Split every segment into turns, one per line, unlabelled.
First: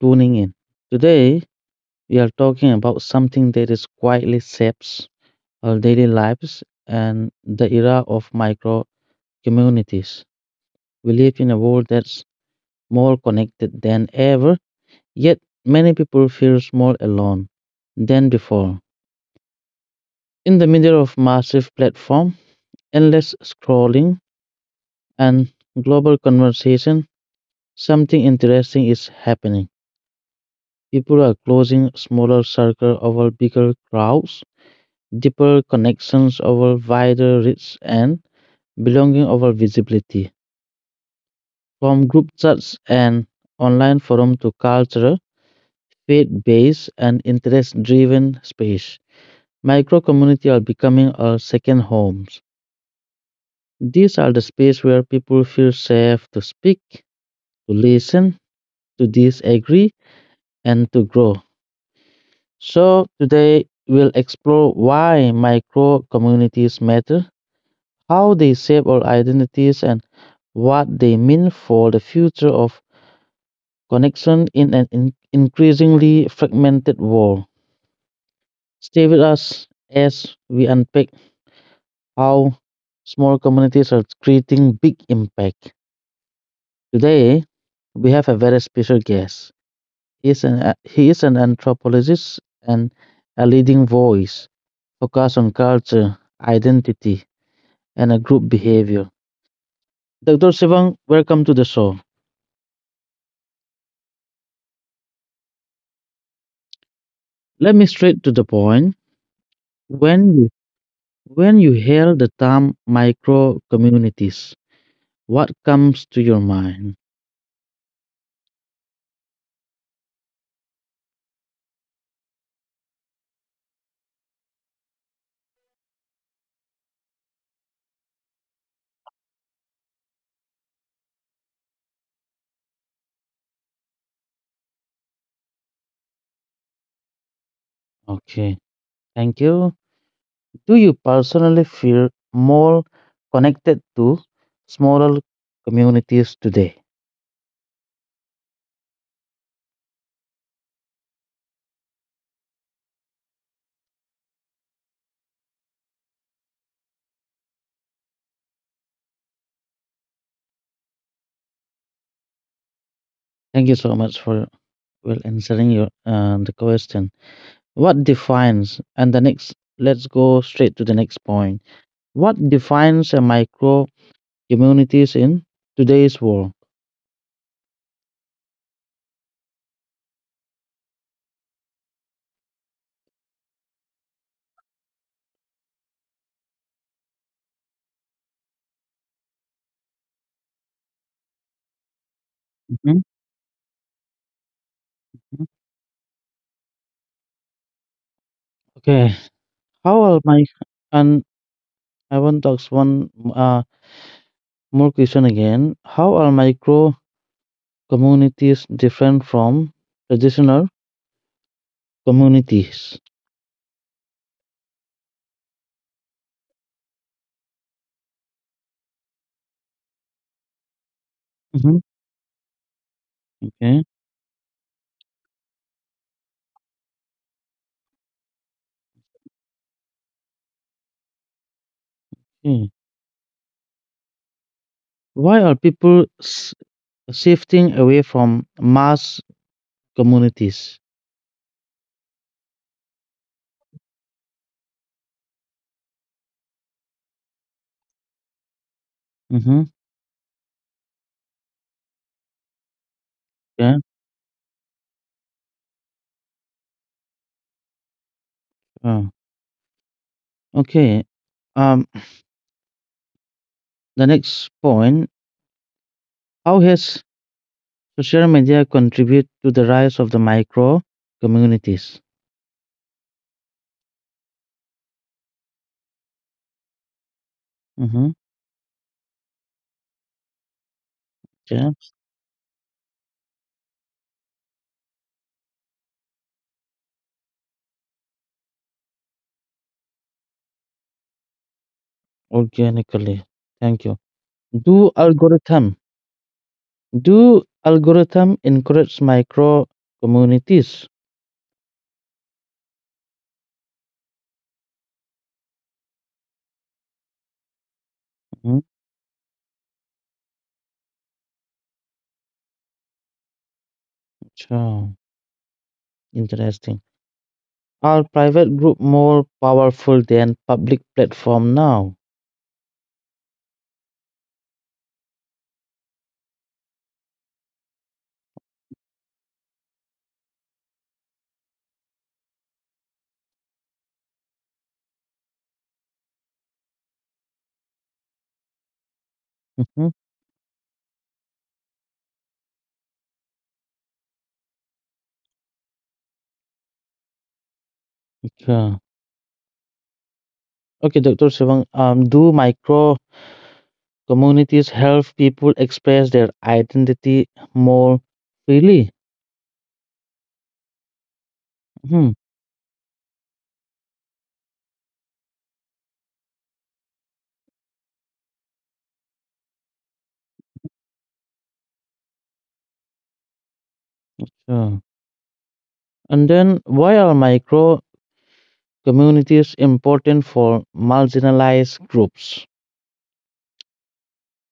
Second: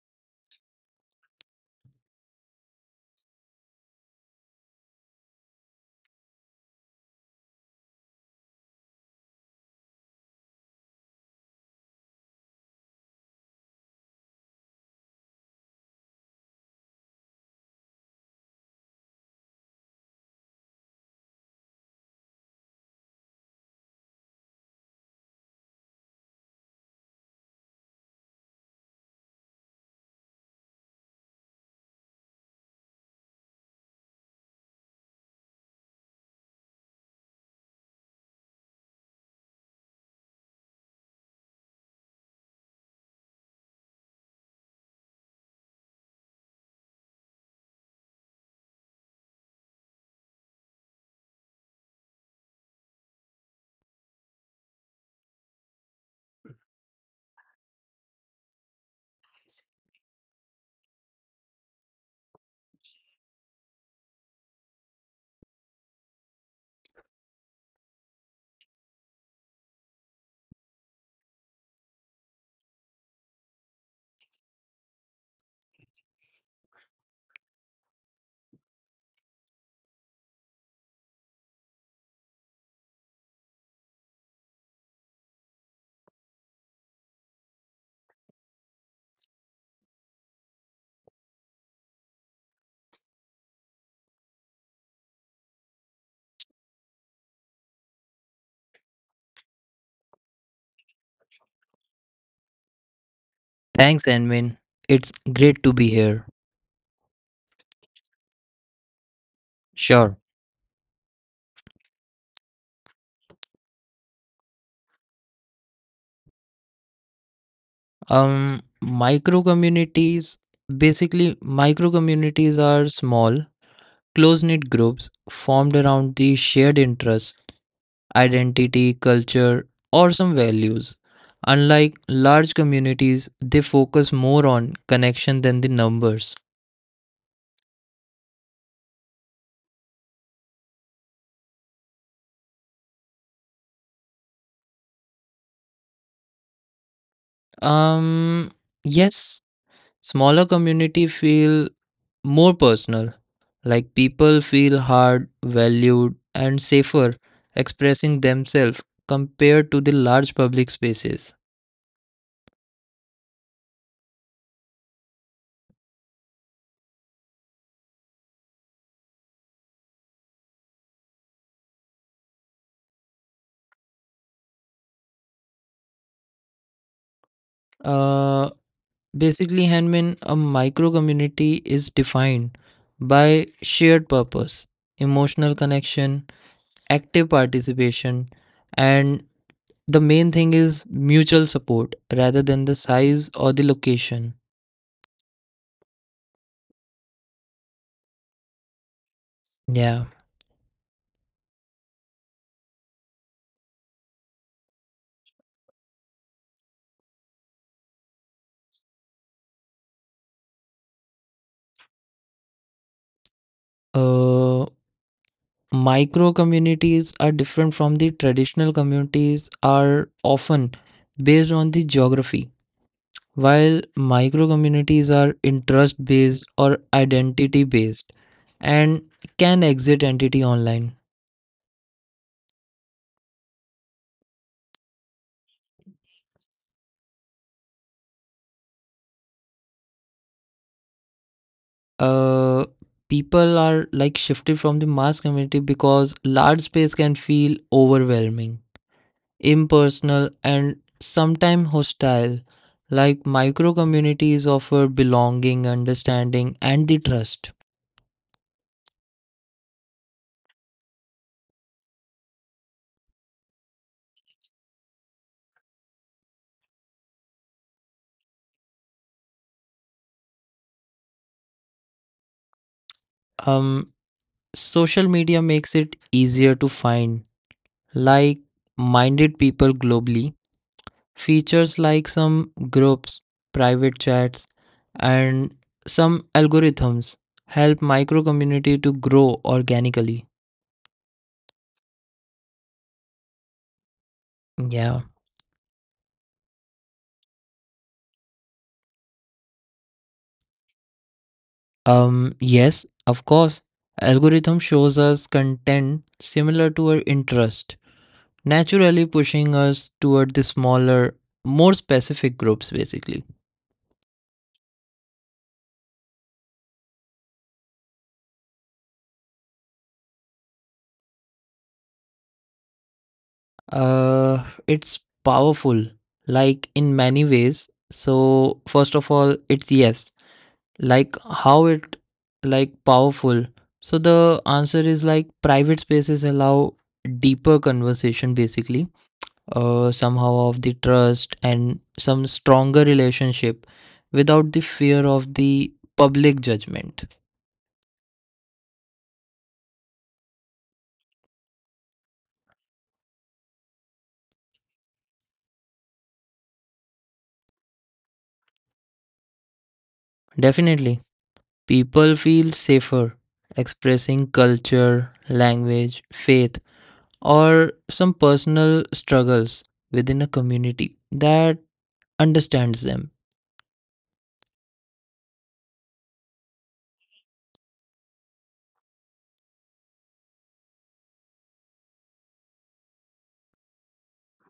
tuning in. Today we are talking about something that is quietly shapes our daily lives and the era of micro communities. We live in a world that's more connected than ever, yet many people feel more alone than before. In the middle of massive platform, endless scrolling and global conversation, something interesting is happening. People are closing smaller circles over bigger crowds, deeper connections over wider reach and belonging over visibility. From group chats and online forum to cultural, faith-based and interest-driven space, micro community are becoming our second homes. These are the space where people feel safe to speak, to listen, to disagree, and to grow. So, today we'll explore why micro communities matter, how they shape our identities, and what they mean for the future of connection in an increasingly fragmented world. Stay with us as we unpack how small communities are creating big impact. Today, we have a very special guest. He is an anthropologist and a leading voice focused on culture, identity, and a group behavior. Dr. Sivang, welcome to the show.
Thanks, Anvin. It's great to be here.
Let me straight to the point.
Sure.
When you, when you hear the term micro communities, what comes to your mind?
Um, micro communities micro communities are small, close knit groups formed around the shared interests, identity, culture, or some values. Unlike large communities, they focus more on connection than the numbers.
Okay, thank you. Do you personally feel more connected to smaller communities today?
Um, yes, smaller community feel more personal. Like people feel hard, valued, and safer expressing themselves compared to the large public spaces.
Thank you so much for well answering your the question. What defines and the next? Let's go straight to the next point. What defines a micro communities in today's world.
Uh, basically, Hanmin, a micro community is defined by shared purpose, emotional connection, active participation, and the main thing is mutual support rather than the
Mhm,
size or the location.
mhm. Okay, how
Yeah.
are my, and I want to ask one more question again. How are micro communities different from traditional communities?
Uh, micro communities are different from the traditional communities are often based on
Mhm.
the geography, while
Okay.
micro communities are interest based or identity based and can exit entity online.
Hmm. Why are people shifting away from mass communities?
uh People are like shifted from the mass community because large space can feel overwhelming,
Mm-hmm.
impersonal, and sometimes hostile. Like micro
Yeah.
communities offer belonging, understanding, and the trust.
Uh, okay. Um. The next point. How has So, social media contribute to the rise of the micro communities.
um Social media makes it easier to find
Mhm,
like minded people globally.
yeah,
Features like some groups, private chats, and some algorithms help micro community to grow organically.
organically. Thank you. Do
Yeah
algorithm do algorithm encourage micro communities?
Yes, of course, algorithm shows us content similar to our interest,
Mhm,
naturally pushing us toward the smaller, more specific groups basically.
so interesting. Are private group more powerful than public platform now?
It's powerful, like in many ways. So, first of all, it's yes. Like how it, like powerful. So the answer is like private spaces allow deeper conversation basically.
Mhm,
Somehow of the trust and some stronger relationship without the fear of the public judgment.
yeah. Okay, Dr. Sivang, do micro communities help people express their identity more freely.
Definitely,
Mhm,
people feel safer expressing culture, language, faith, or some personal struggles within a community that understands them.
sure. And then, why are micro communities important for marginalized groups?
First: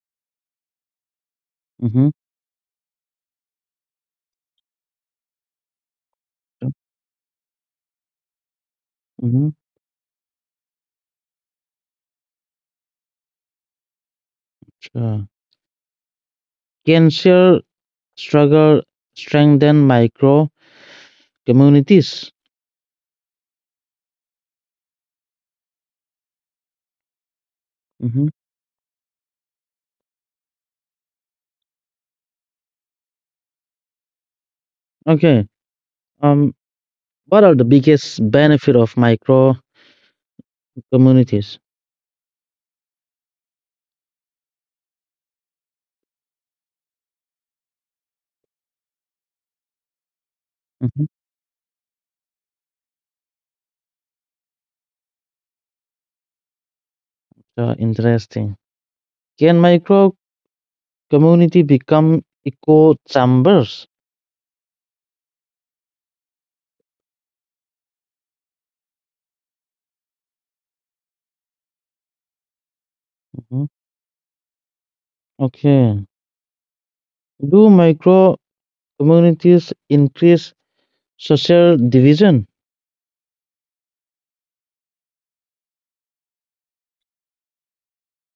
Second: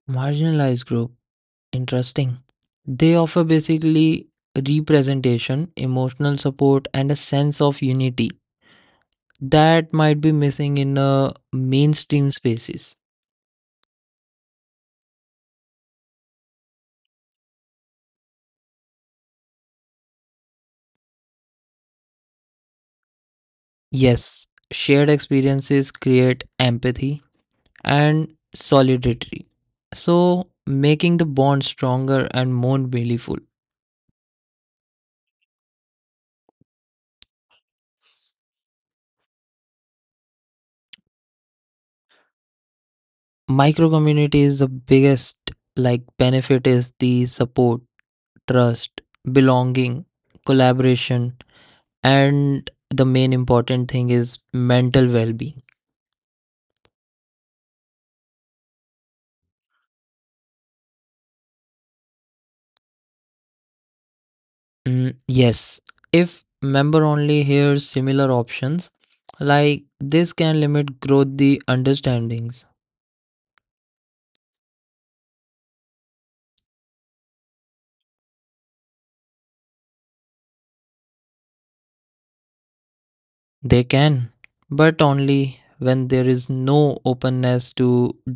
Marginalized group,
Hmm.
interesting. They offer basically representation, emotional support, and a sense of unity
Hmm.
that might be missing in mainstream spaces.
Sure. Can shared struggle strengthen micro communities?
Yes, shared experiences create empathy
Hmm.
and solidarity, so making the bond stronger and more meaningful.
Okay. Um, what are the biggest benefit of micro communities?
Micro community is the biggest like benefit is the support, trust, belonging,
Hmm.
collaboration, and the main important thing is mental well-being.
Sure, interesting. Can micro community become echo chambers?
Mm, yes, if member only hears similar options, like this can limit growth the understandings.
Mhm. Okay. Do micro communities increase social division?
They can, but only when there is no openness to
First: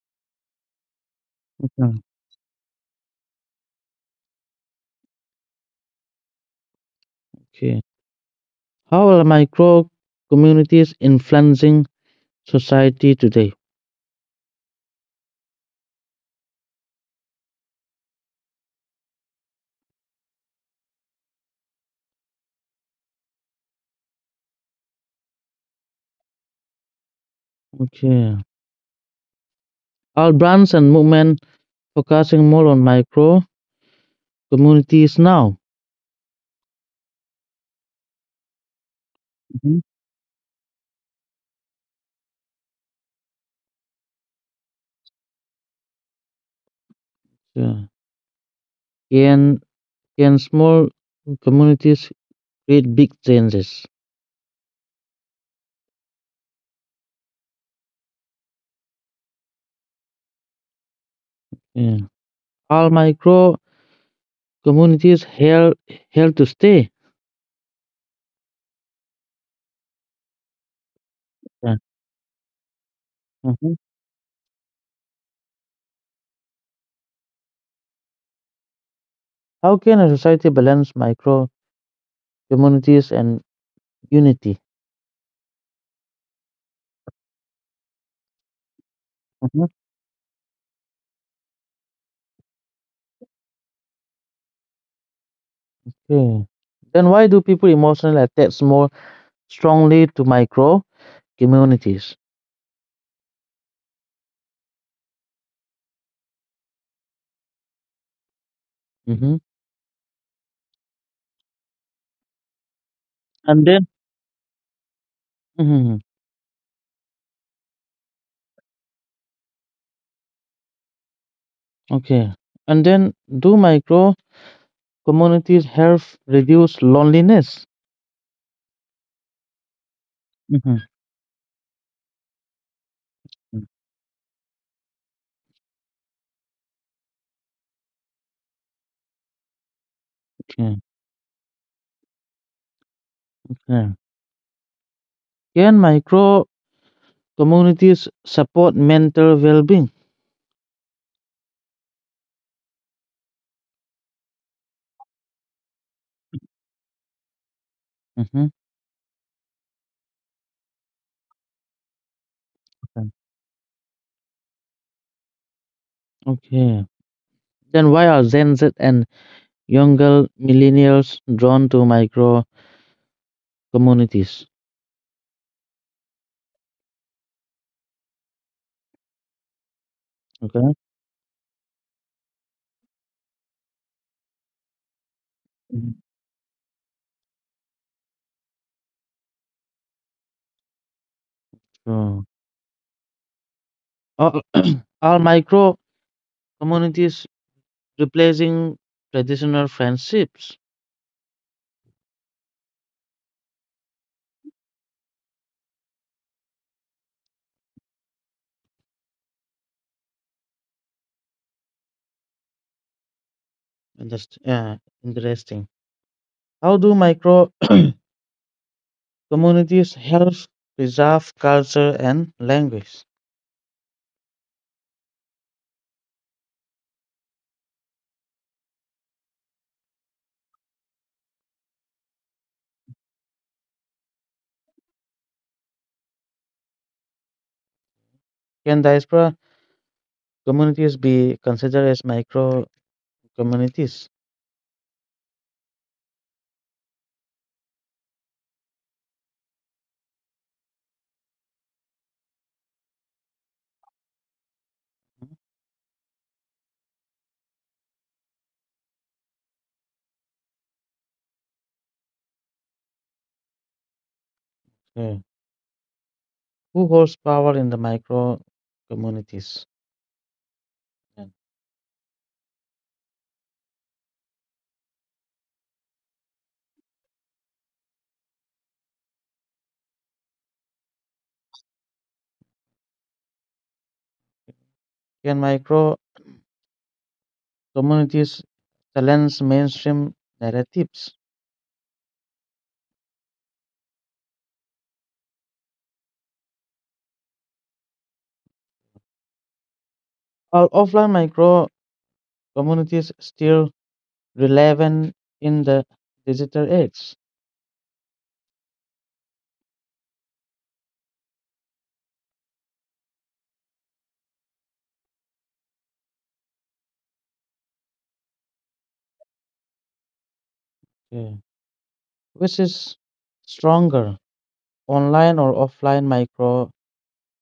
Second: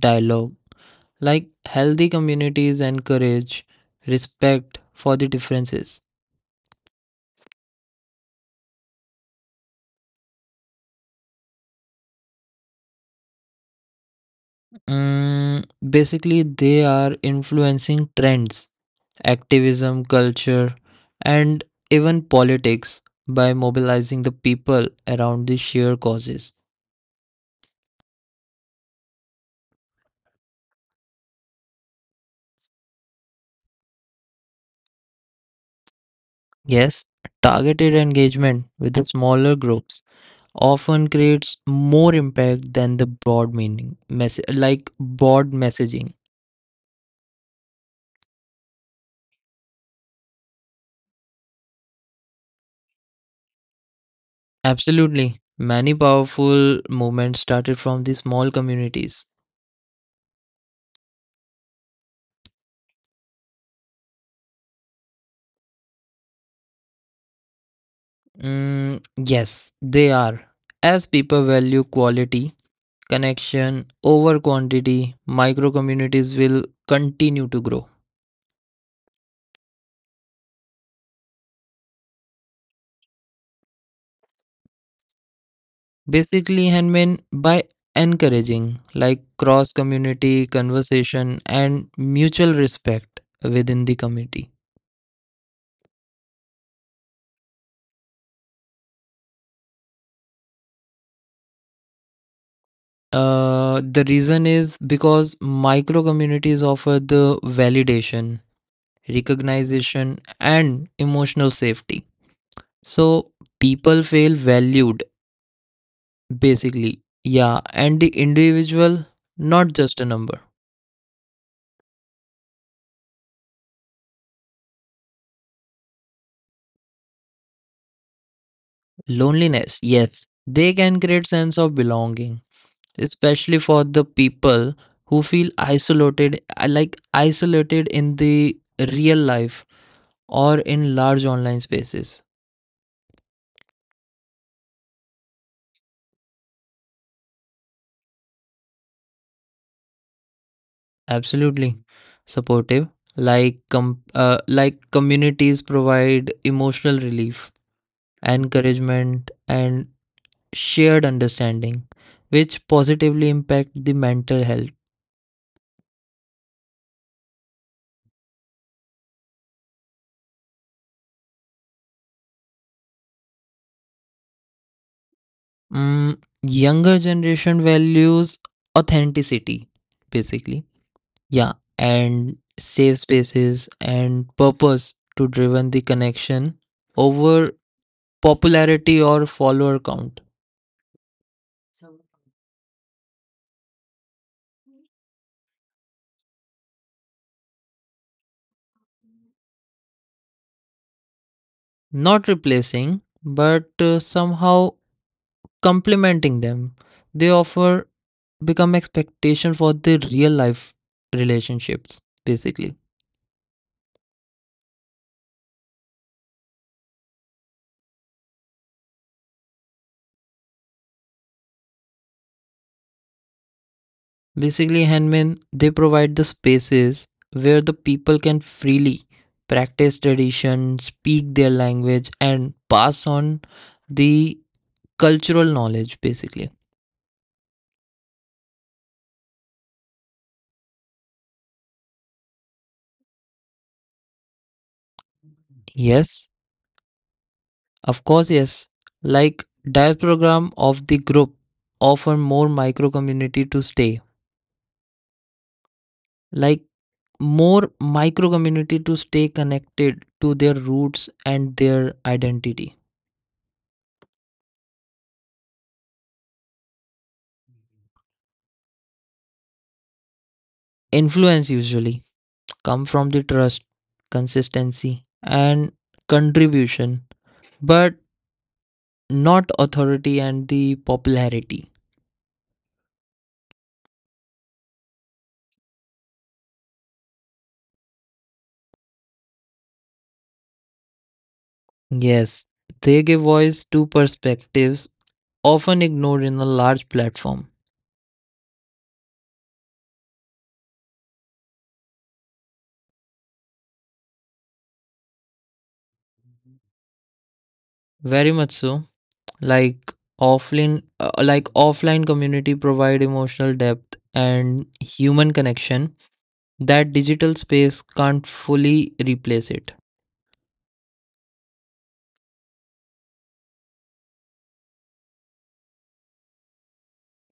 dialogue. Like
Mm.
healthy communities encourage respect for the differences.
Okay. How are micro communities influencing society today?
Mm, basically, they are influencing trends, activism, culture, and even politics by mobilizing the people around the shared causes.
Okay. Are brands and movement focusing more on micro communities now?
Yes, targeted engagement with the smaller
Mhm.
groups often creates more impact than the broad meaning, like broad messaging.
Yeah. Can can small communities create big changes?
Absolutely. Many powerful movements started from the small communities.
Yeah. Are micro communities here to stay?
Mm, yes, they are. As people
Yeah.
value quality,
Mhm.
connection over quantity, micro communities will continue to grow.
How can a society balance micro communities and unity?
Basically, handmade by encouraging like
Mhm.
cross community conversation and mutual respect within the community.
Okay. Then why do people emotionally attach more strongly to micro communities?
The reason is because micro communities offer the validation,
Hmm.
recognition, and emotional safety. So
And then,
people feel valued,
mhm.
basically. Yeah, and the individual, not just a number.
Okay. And then, do micro communities help reduce loneliness?
Loneliness, yes, they
Hmm.
can create sense of belonging, especially for the people who feel isolated, I like isolated in the real life or
Okay.
in large online spaces.
Yeah. Can micro communities support mental well-being?
Absolutely supportive. Like communities provide emotional relief,
Hmm.
encouragement, and shared understanding, which
Okay.
positively impact the mental health.
Okay. Then why are Gen Z and younger millennials drawn to micro communities,
Mm, younger generation values authenticity, basically.
okay?
Yeah, and safe spaces and purpose to driven the
Mhm.
connection over popularity or follower count.
So, are are micro communities replacing traditional friendships?
Not replacing, but somehow complementing them. They offer become expectation for the real life relationships, basically.
Yeah, interesting. How do micro communities help preserve culture and language?
Basically, handmen they provide the spaces where the people can freely practice tradition, speak their language, and pass on the cultural knowledge, basically.
Can diaspora communities be considered as micro communities?
Yes, of course, yes. Like diagram of the group offer more micro community to stay. Like more micro community to stay connected to their roots and their identity.
Yeah. Who holds power in the micro communities? Yeah.
Influence usually come from the trust, consistency, and contribution, but not authority and the popularity.
Can micro communities challenge mainstream narratives?
Yes, they give voice to perspectives often ignored in a large platform.
Our offline micro communities still relevant in the digital age?
Very much so. Like like offline community provide emotional depth and human connection that digital space can't fully replace it.
Yeah. Which is stronger, online or offline micro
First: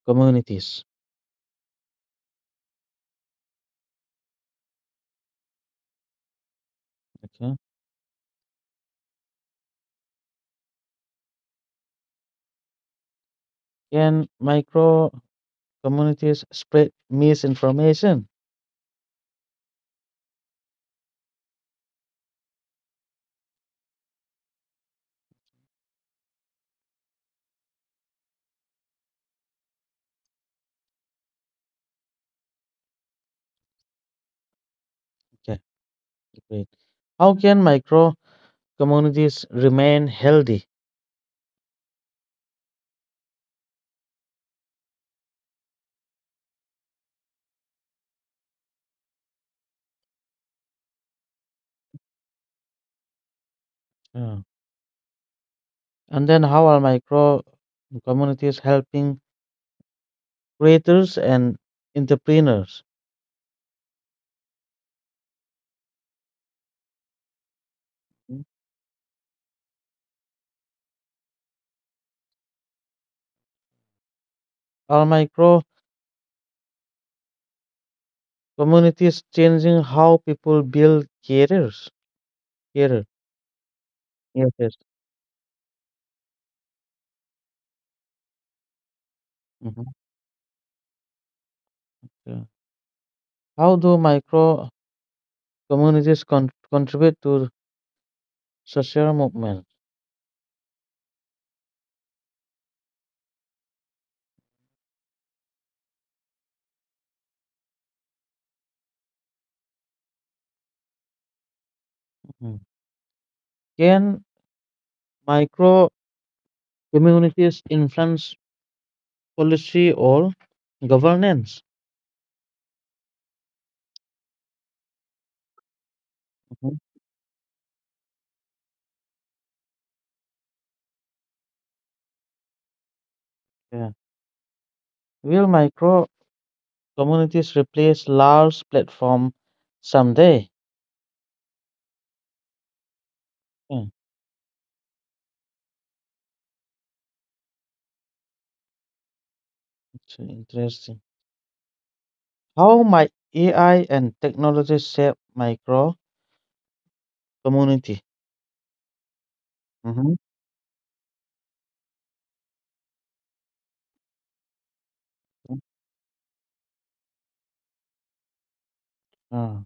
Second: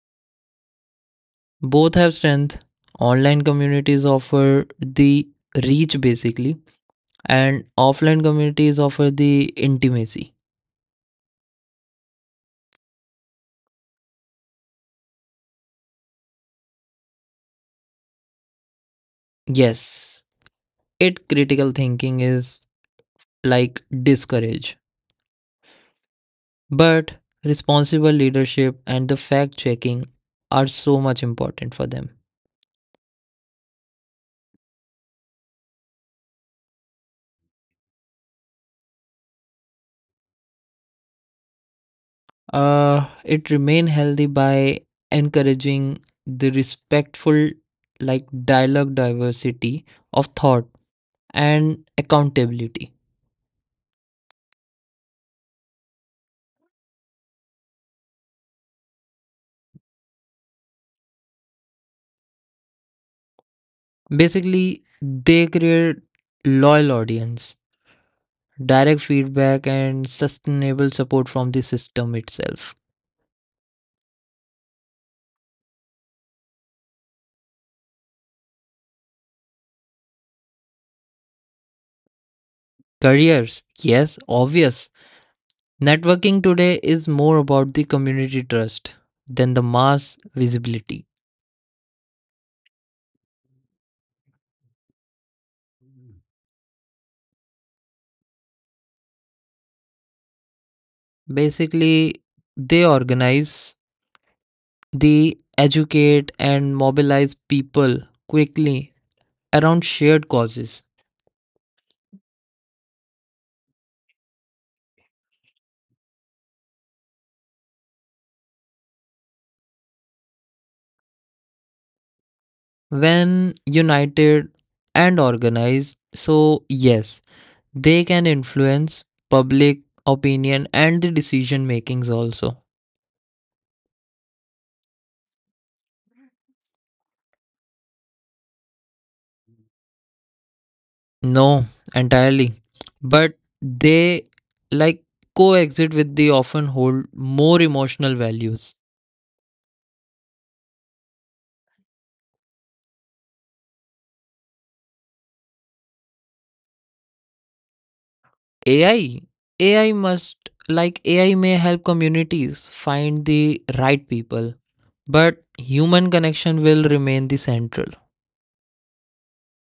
communities?
Both have strength. Online communities offer the reach basically,
Okay.
and offline communities offer the intimacy.
Can micro communities spread misinformation?
Yes, it critical thinking is like discourage, but responsible leadership and the fact checking are so much important for them.
Okay, great. How can micro communities remain healthy?
It remain healthy by encouraging the respectful like dialogue, diversity of thought, and accountability.
Yeah. And then how are micro communities helping creators and entrepreneurs?
Basically they create loyal audience, direct feedback, and sustainable support from the system itself.
Are micro communities changing how people build careers? Career.
Careers, yes,
Yes, yes.
obvious. Networking today is more about the community trust than the
Mhm.
mass visibility.
Yeah. How do micro communities contribute to social movement?
Basically they organize. They educate and mobilize people quickly around shared causes.
Mhm. Can micro communities influence policy or governance?
When united and organized, so
Mhm.
yes, they can influence public opinion and the decision makings also.
Yeah. Will micro communities replace large platform someday?
No, entirely. But
Yeah,
they like coexist with the often hold more emotional values.
it's interesting. How might AI and technology shape micro grow community?
AI,
Mhm.
AI may help communities find the right people, but human connection will remain the central.
Uh,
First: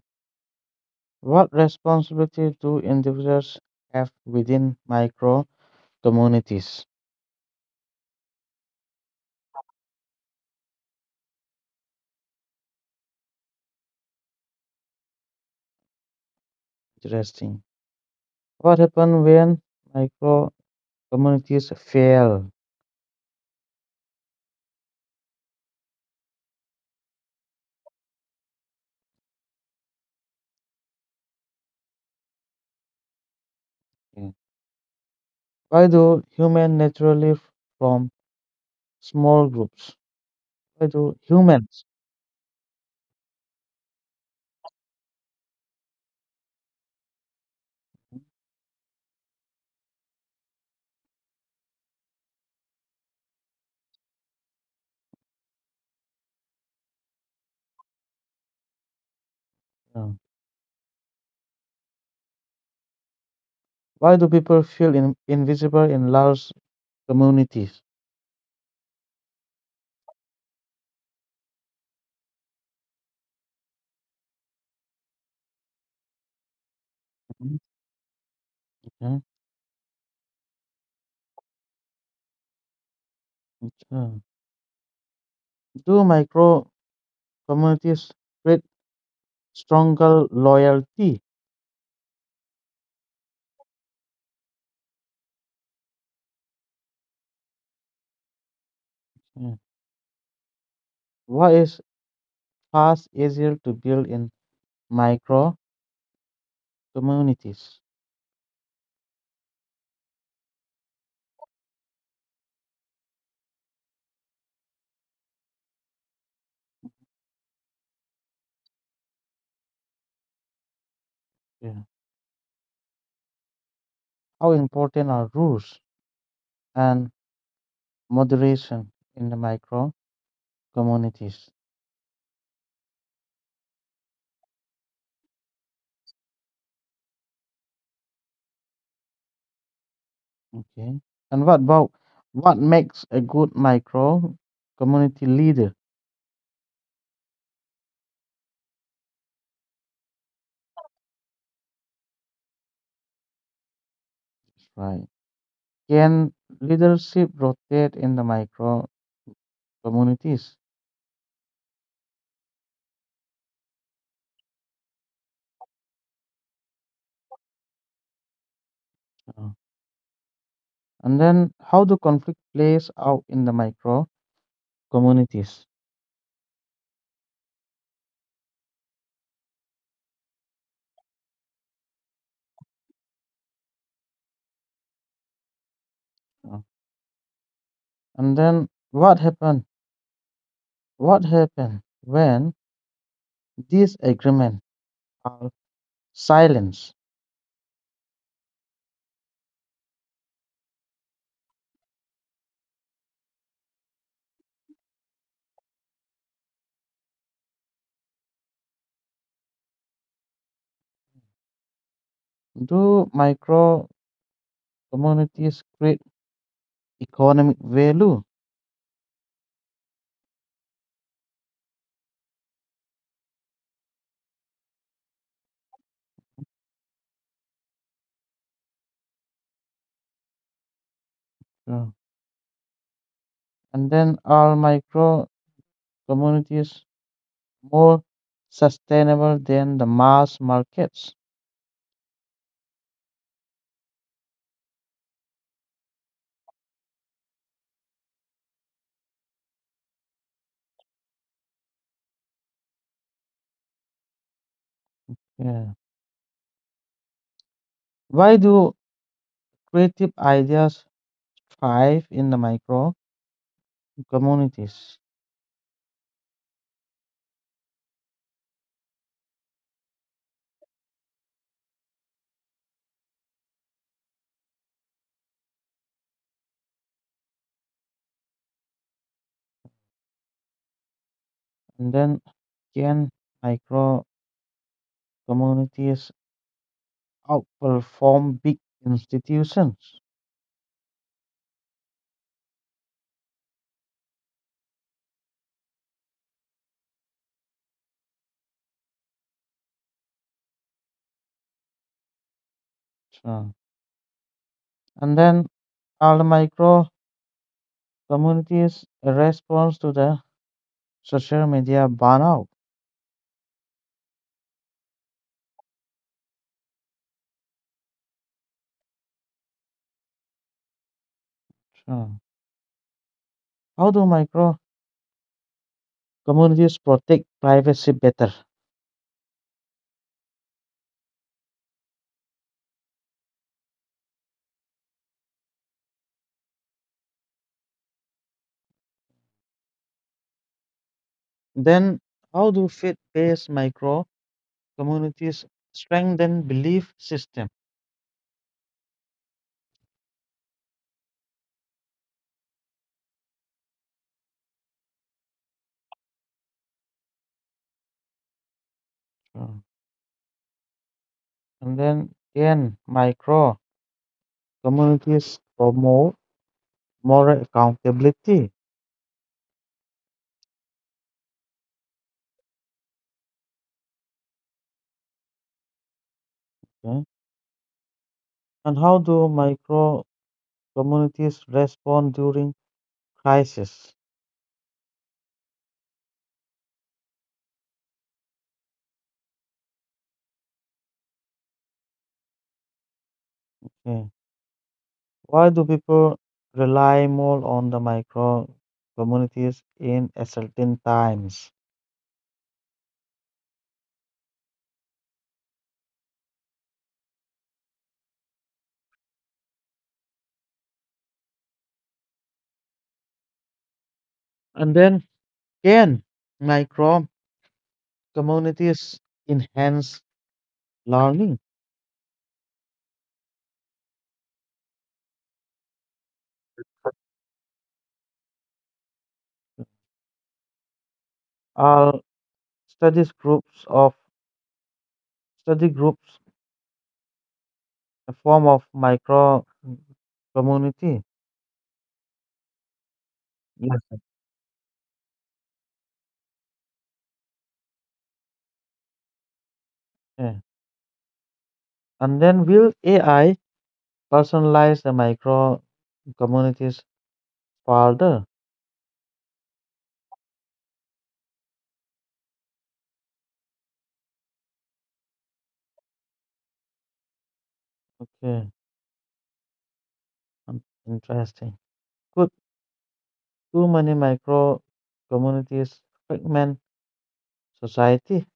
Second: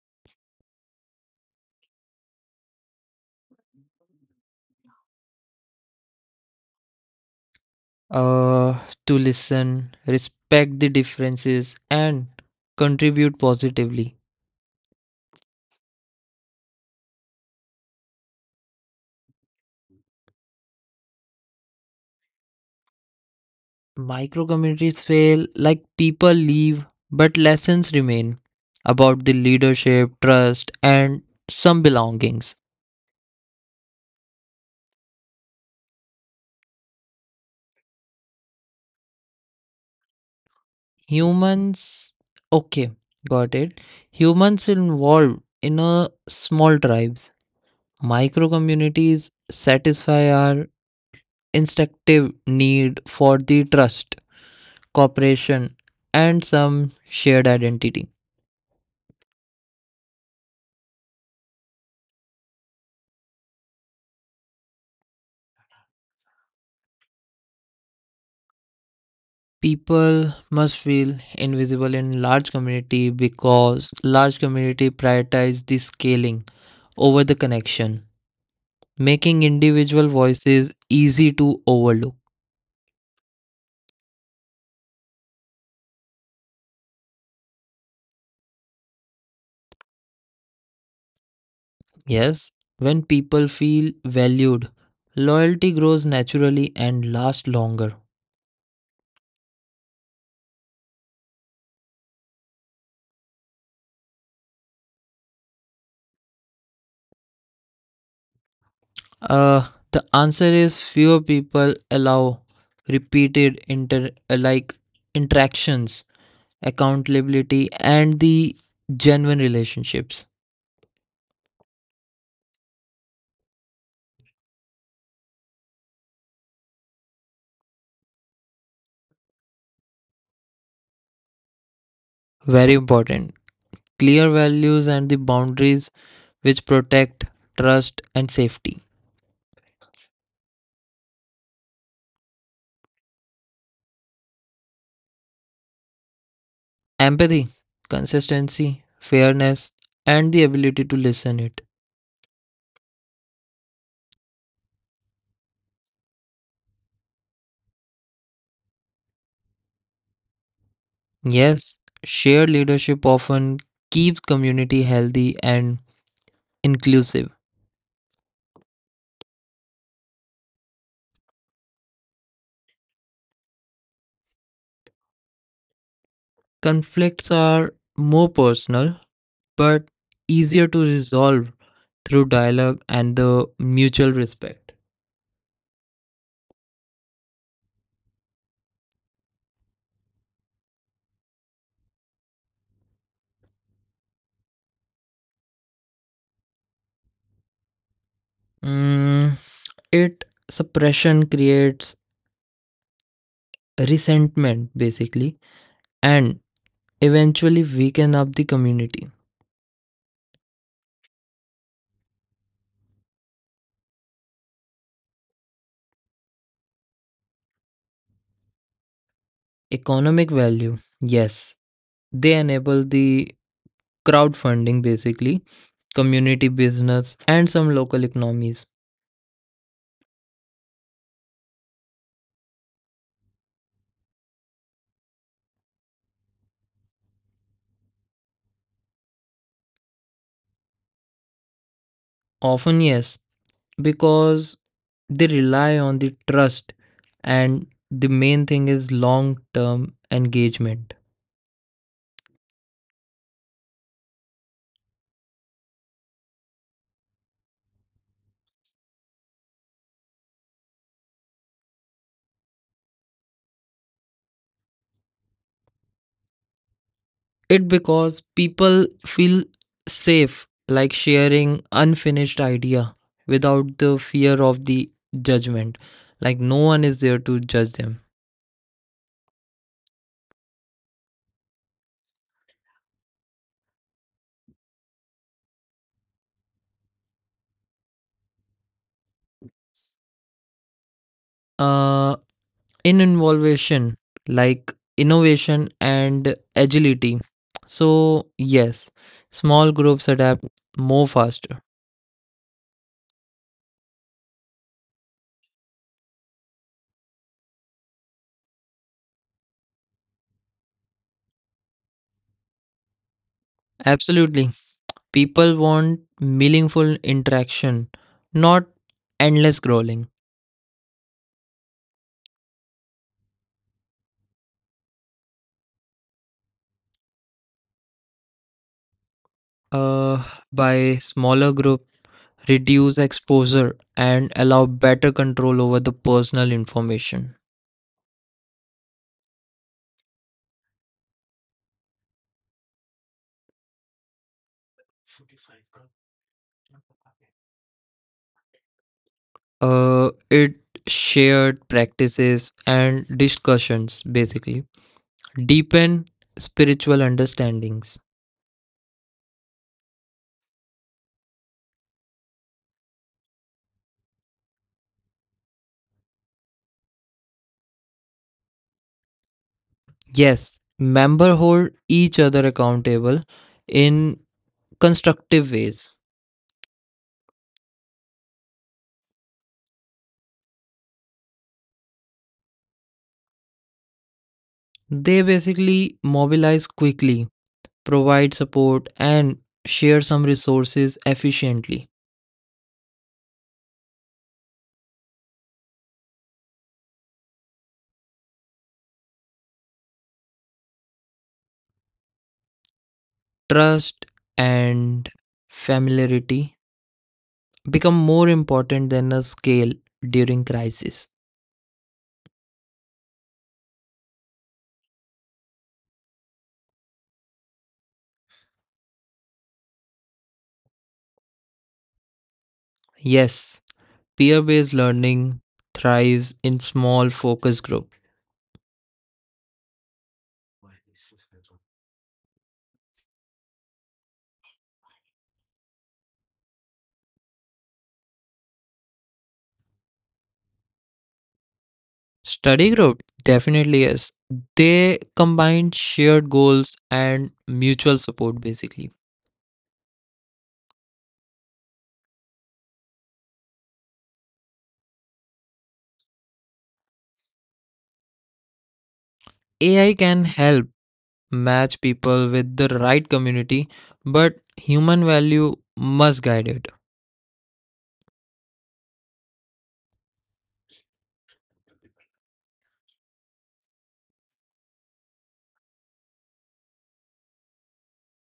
what responsibility do individuals have within micro communities?
Uh, to listen, respect the differences, and contribute positively.
Interesting. What happens when micro communities fail?
Micro communities fail, like, people leave, but lessons remain about the leadership, trust, and some belongings.
Yeah. Why do humans naturally from small groups? Why do humans?
Humans, okay, got it. Humans involved in a small tribes, micro communities satisfy our instinctive need for the trust, cooperation, and some shared identity.
Yeah. Why do people feel invisible in large communities?
People must feel invisible in large community because large community prioritize the scaling over the
Mhm.
connection,
Okay.
making individual voices easy to overlook.
Okay. Do micro communities with stronger loyalty?
Yes, when people feel valued, loyalty grows naturally and lasts longer.
Mm. What is fast, easier to build in micro communities?
The answer is fewer people allow repeated inter like interactions, accountability, and the genuine relationships.
Yeah. How important are rules and moderation in the micro communities?
Very important. Clear values and the boundaries which protect trust and safety.
Okay. And what about what makes a good micro community leader?
Empathy, consistency, fairness, and the ability to listen it.
Right. Can leadership rotate in the micro communities?
Yes, shared leadership often keeps community healthy and inclusive.
Uh, And then how do conflict plays out in the micro communities?
Conflicts are more personal but easier to resolve through dialogue and the mutual respect.
And then what happened? What happened when these agreements are silenced?
Mm, it suppression creates resentment basically and eventually weaken up the community.
Do micro communities create economic value?
Economic value, yes, they enable the crowdfunding basically, community business, and some local economies.
Sure. And then are micro communities more sustainable than the mass markets?
Often, yes, because they rely on the trust, and the main thing is long term engagement.
Yeah. Why do creative ideas thrive in the micro communities?
It because people feel safe, like sharing unfinished idea without the fear of the judgment, like no one is there to judge them.
And then can micro communities outperform big institutions?
Uh, in innovation, like innovation and agility, so yes, small groups adapt more faster.
Sure. And then are the micro communities a response to the social media burnout?
Absolutely, people want meaningful interaction, not endless scrolling.
Sure. How do micro communities protect privacy better?
uh, by smaller group reduce exposure and allow better control over the personal information.
Then how do faith-based micro communities strengthen belief system?
It shared practices and discussions basically deepen spiritual understandings.
Sure. And then can micro communities promote moral accountability?
Yes, members hold each other accountable in constructive ways.
Okay. And how do micro communities respond during crisis?
They basically mobilize quickly, provide support, and share some resources efficiently.
Yeah. Why do people rely more on the micro communities in certain times?
Trust and familiarity become more important than a scale during crisis.
And then, can micro communities enhance learning?
Yes, peer based learning thrives in small focus group.
Are studies groups of study groups a form of micro community?
Study group
Yes.
definitely is. They combine shared goals and mutual support basically.
Yeah. And then, will AI personalize the micro communities further?
AI can help match people with the right community, but human value must guide it.
Okay, interesting. Could too many micro communities fragment society?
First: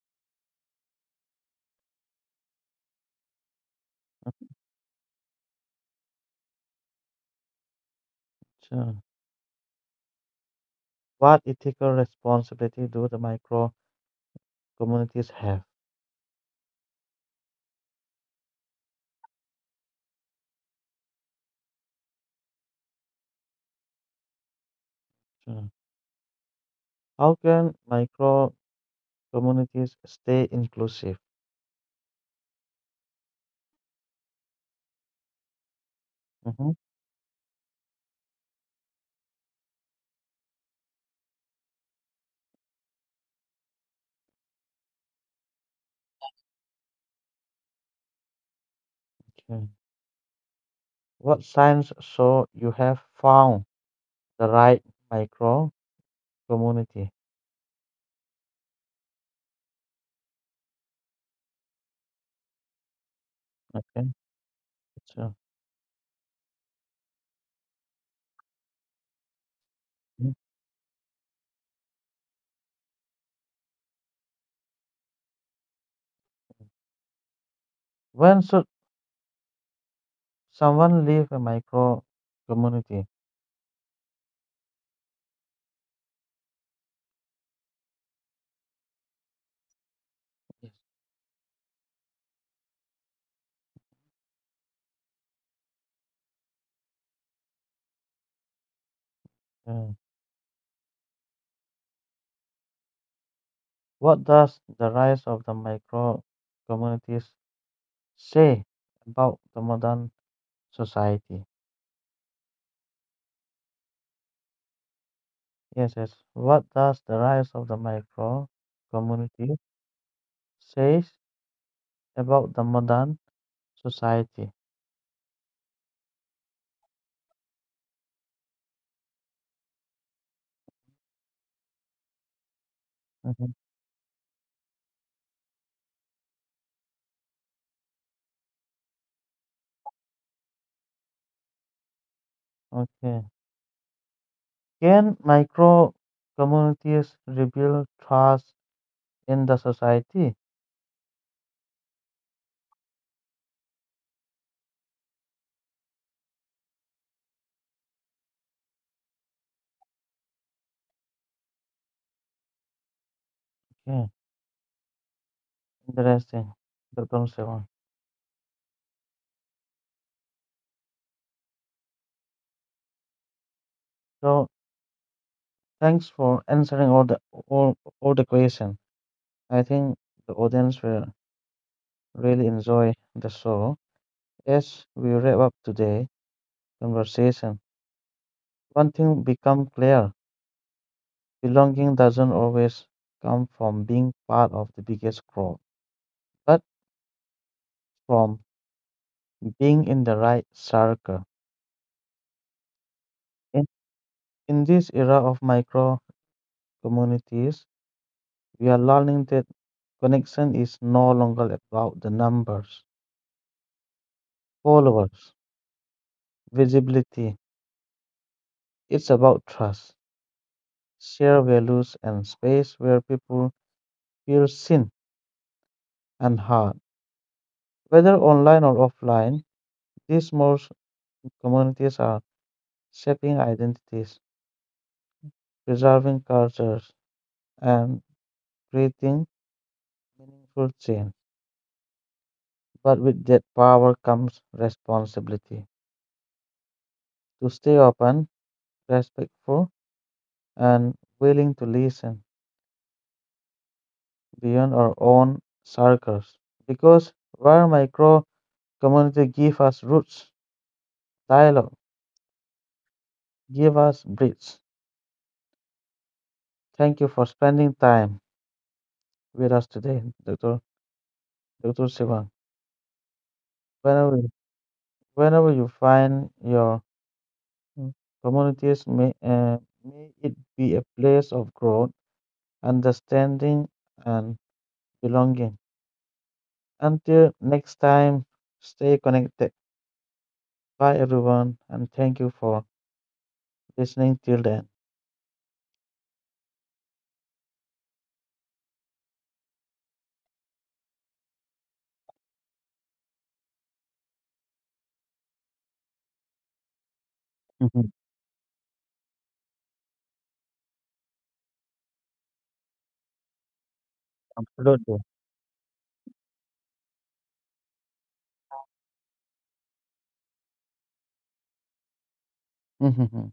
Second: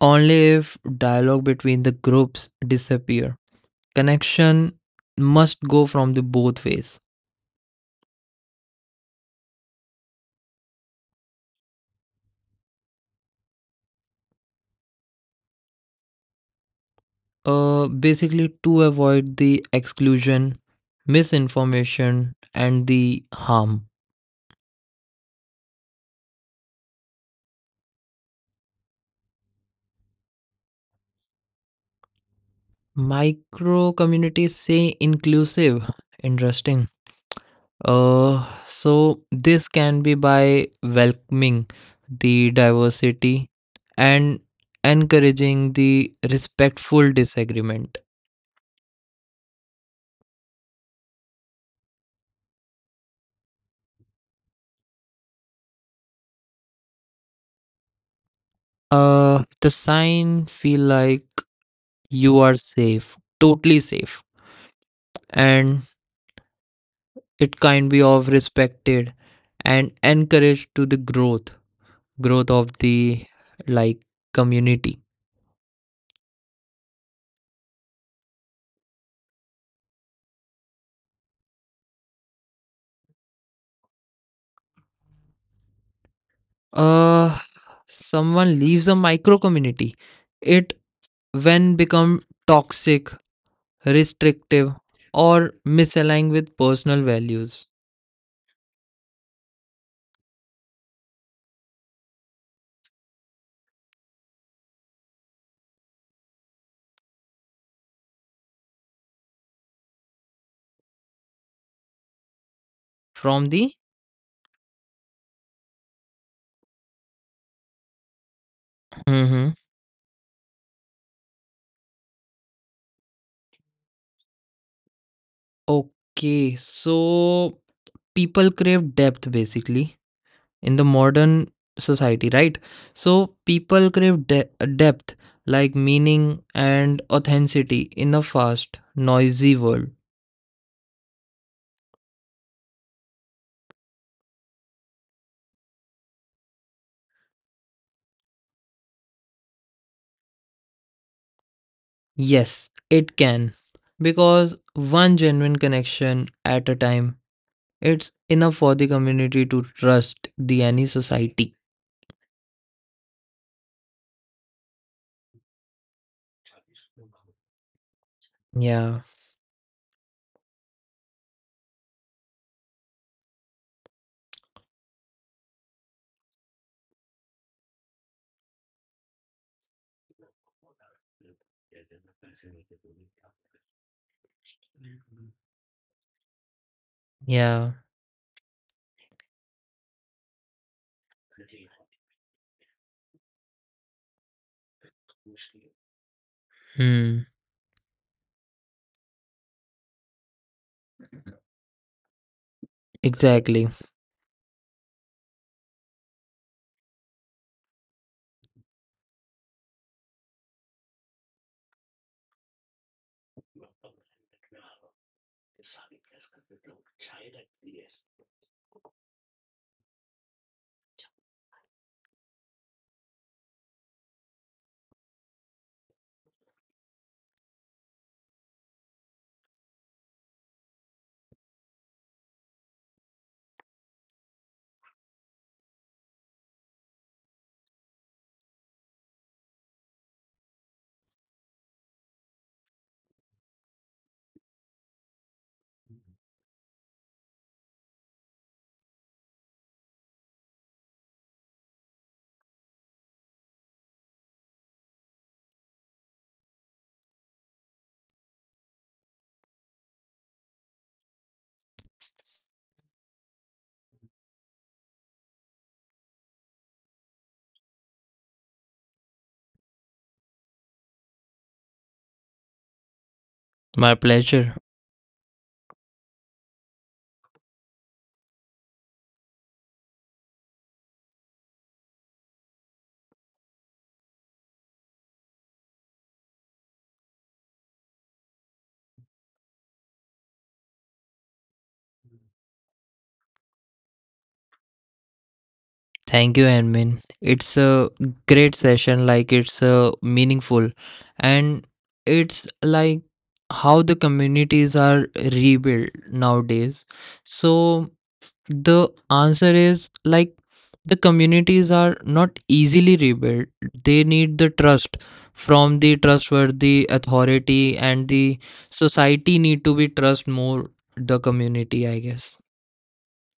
Only if dialogue between the groups disappear. Connection must go from the both ways.
Sure. What ethical responsibility do the micro communities have?
Basically to avoid the exclusion, misinformation, and the harm.
Sure. How can micro communities stay inclusive?
Micro communities say inclusive.
Mhm.
Interesting. So this can be by welcoming the diversity and encouraging the respectful disagreement.
Okay. What signs show you have found the right micro community?
The sign feel like you are safe, totally
Okay.
safe,
Sure.
and it can be of respected and
Mm.
encouraged to the growth, growth of the like community.
When should someone leave a micro community?
uh Someone leaves a micro community, it
Yes.
when become toxic, restrictive, or misaligned with personal values.
Uh, What does the rise of the micro communities say about the modern society?
From the,
Yes, yes. What does the rise of the micro
hmm,
community says about the modern society?
okay, so people crave depth basically in the modern society, right? so
Mhm.
people crave de- depth, like meaning and authenticity in a fast noisy world.
Okay. Can micro communities rebuild trust in the society?
Yes, it can. Because one genuine connection at a time, it's enough for the community to trust the any society.
Okay. Interesting. The concept.
Yeah,
So thanks for answering all the all the question. I think the audience will really enjoy the show as we wrap up today, conversation,
yeah.
one thing become clear. Belonging doesn't always come from being part of the biggest group, but
Hmm.
from being in the right circle.
Exactly.
In, in this era of micro communities, we are learning that connection is no longer about the numbers, followers, visibility. It's about trust, shared values, and space where people feel seen and heard. Whether online or offline, these more communities are shaping identities, preserving cultures, and creating food chains. But with that power comes responsibility to stay open, respectful, and willing to listen beyond our own circles. Because where micro community give us roots, dialogue, give us bridge. Thank you for spending time with us today, Dr. Dr. Sivan.
My
Whenever,
pleasure.
whenever you find your Mm. communities may it be a place of growth, understanding, and belonging. Until next time, stay connected. Bye, everyone, and thank you for listening till then.
Thank you, Admin. It's a great session, like it's meaningful, and it's like how the communities are rebuilt nowadays. So
Hmm.
the answer is like the communities are not easily rebuilt. They need the trust
Absolutely.
from the trustworthy authority, and the society need to be trust more the community, I guess.
Hmm.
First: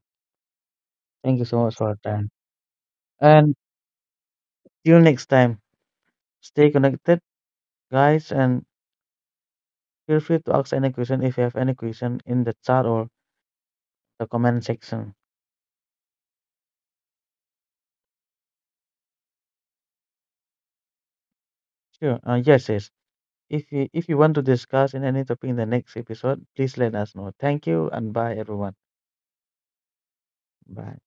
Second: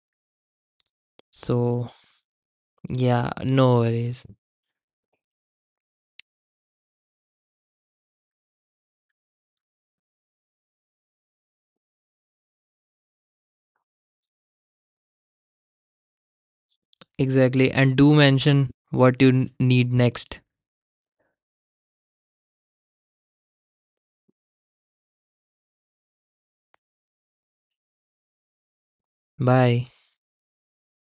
Thank you so much for
So
your time.
yeah,
And
no worries.
till next time, stay connected, guys, and feel free to ask any question if you have any question in the chat or the comment section.
Exactly. And do mention what you need next.
Sure. Yes, yes. If you want to discuss in any topic in the next episode, please let us know. Thank you and bye everyone.
Bye.
Bye.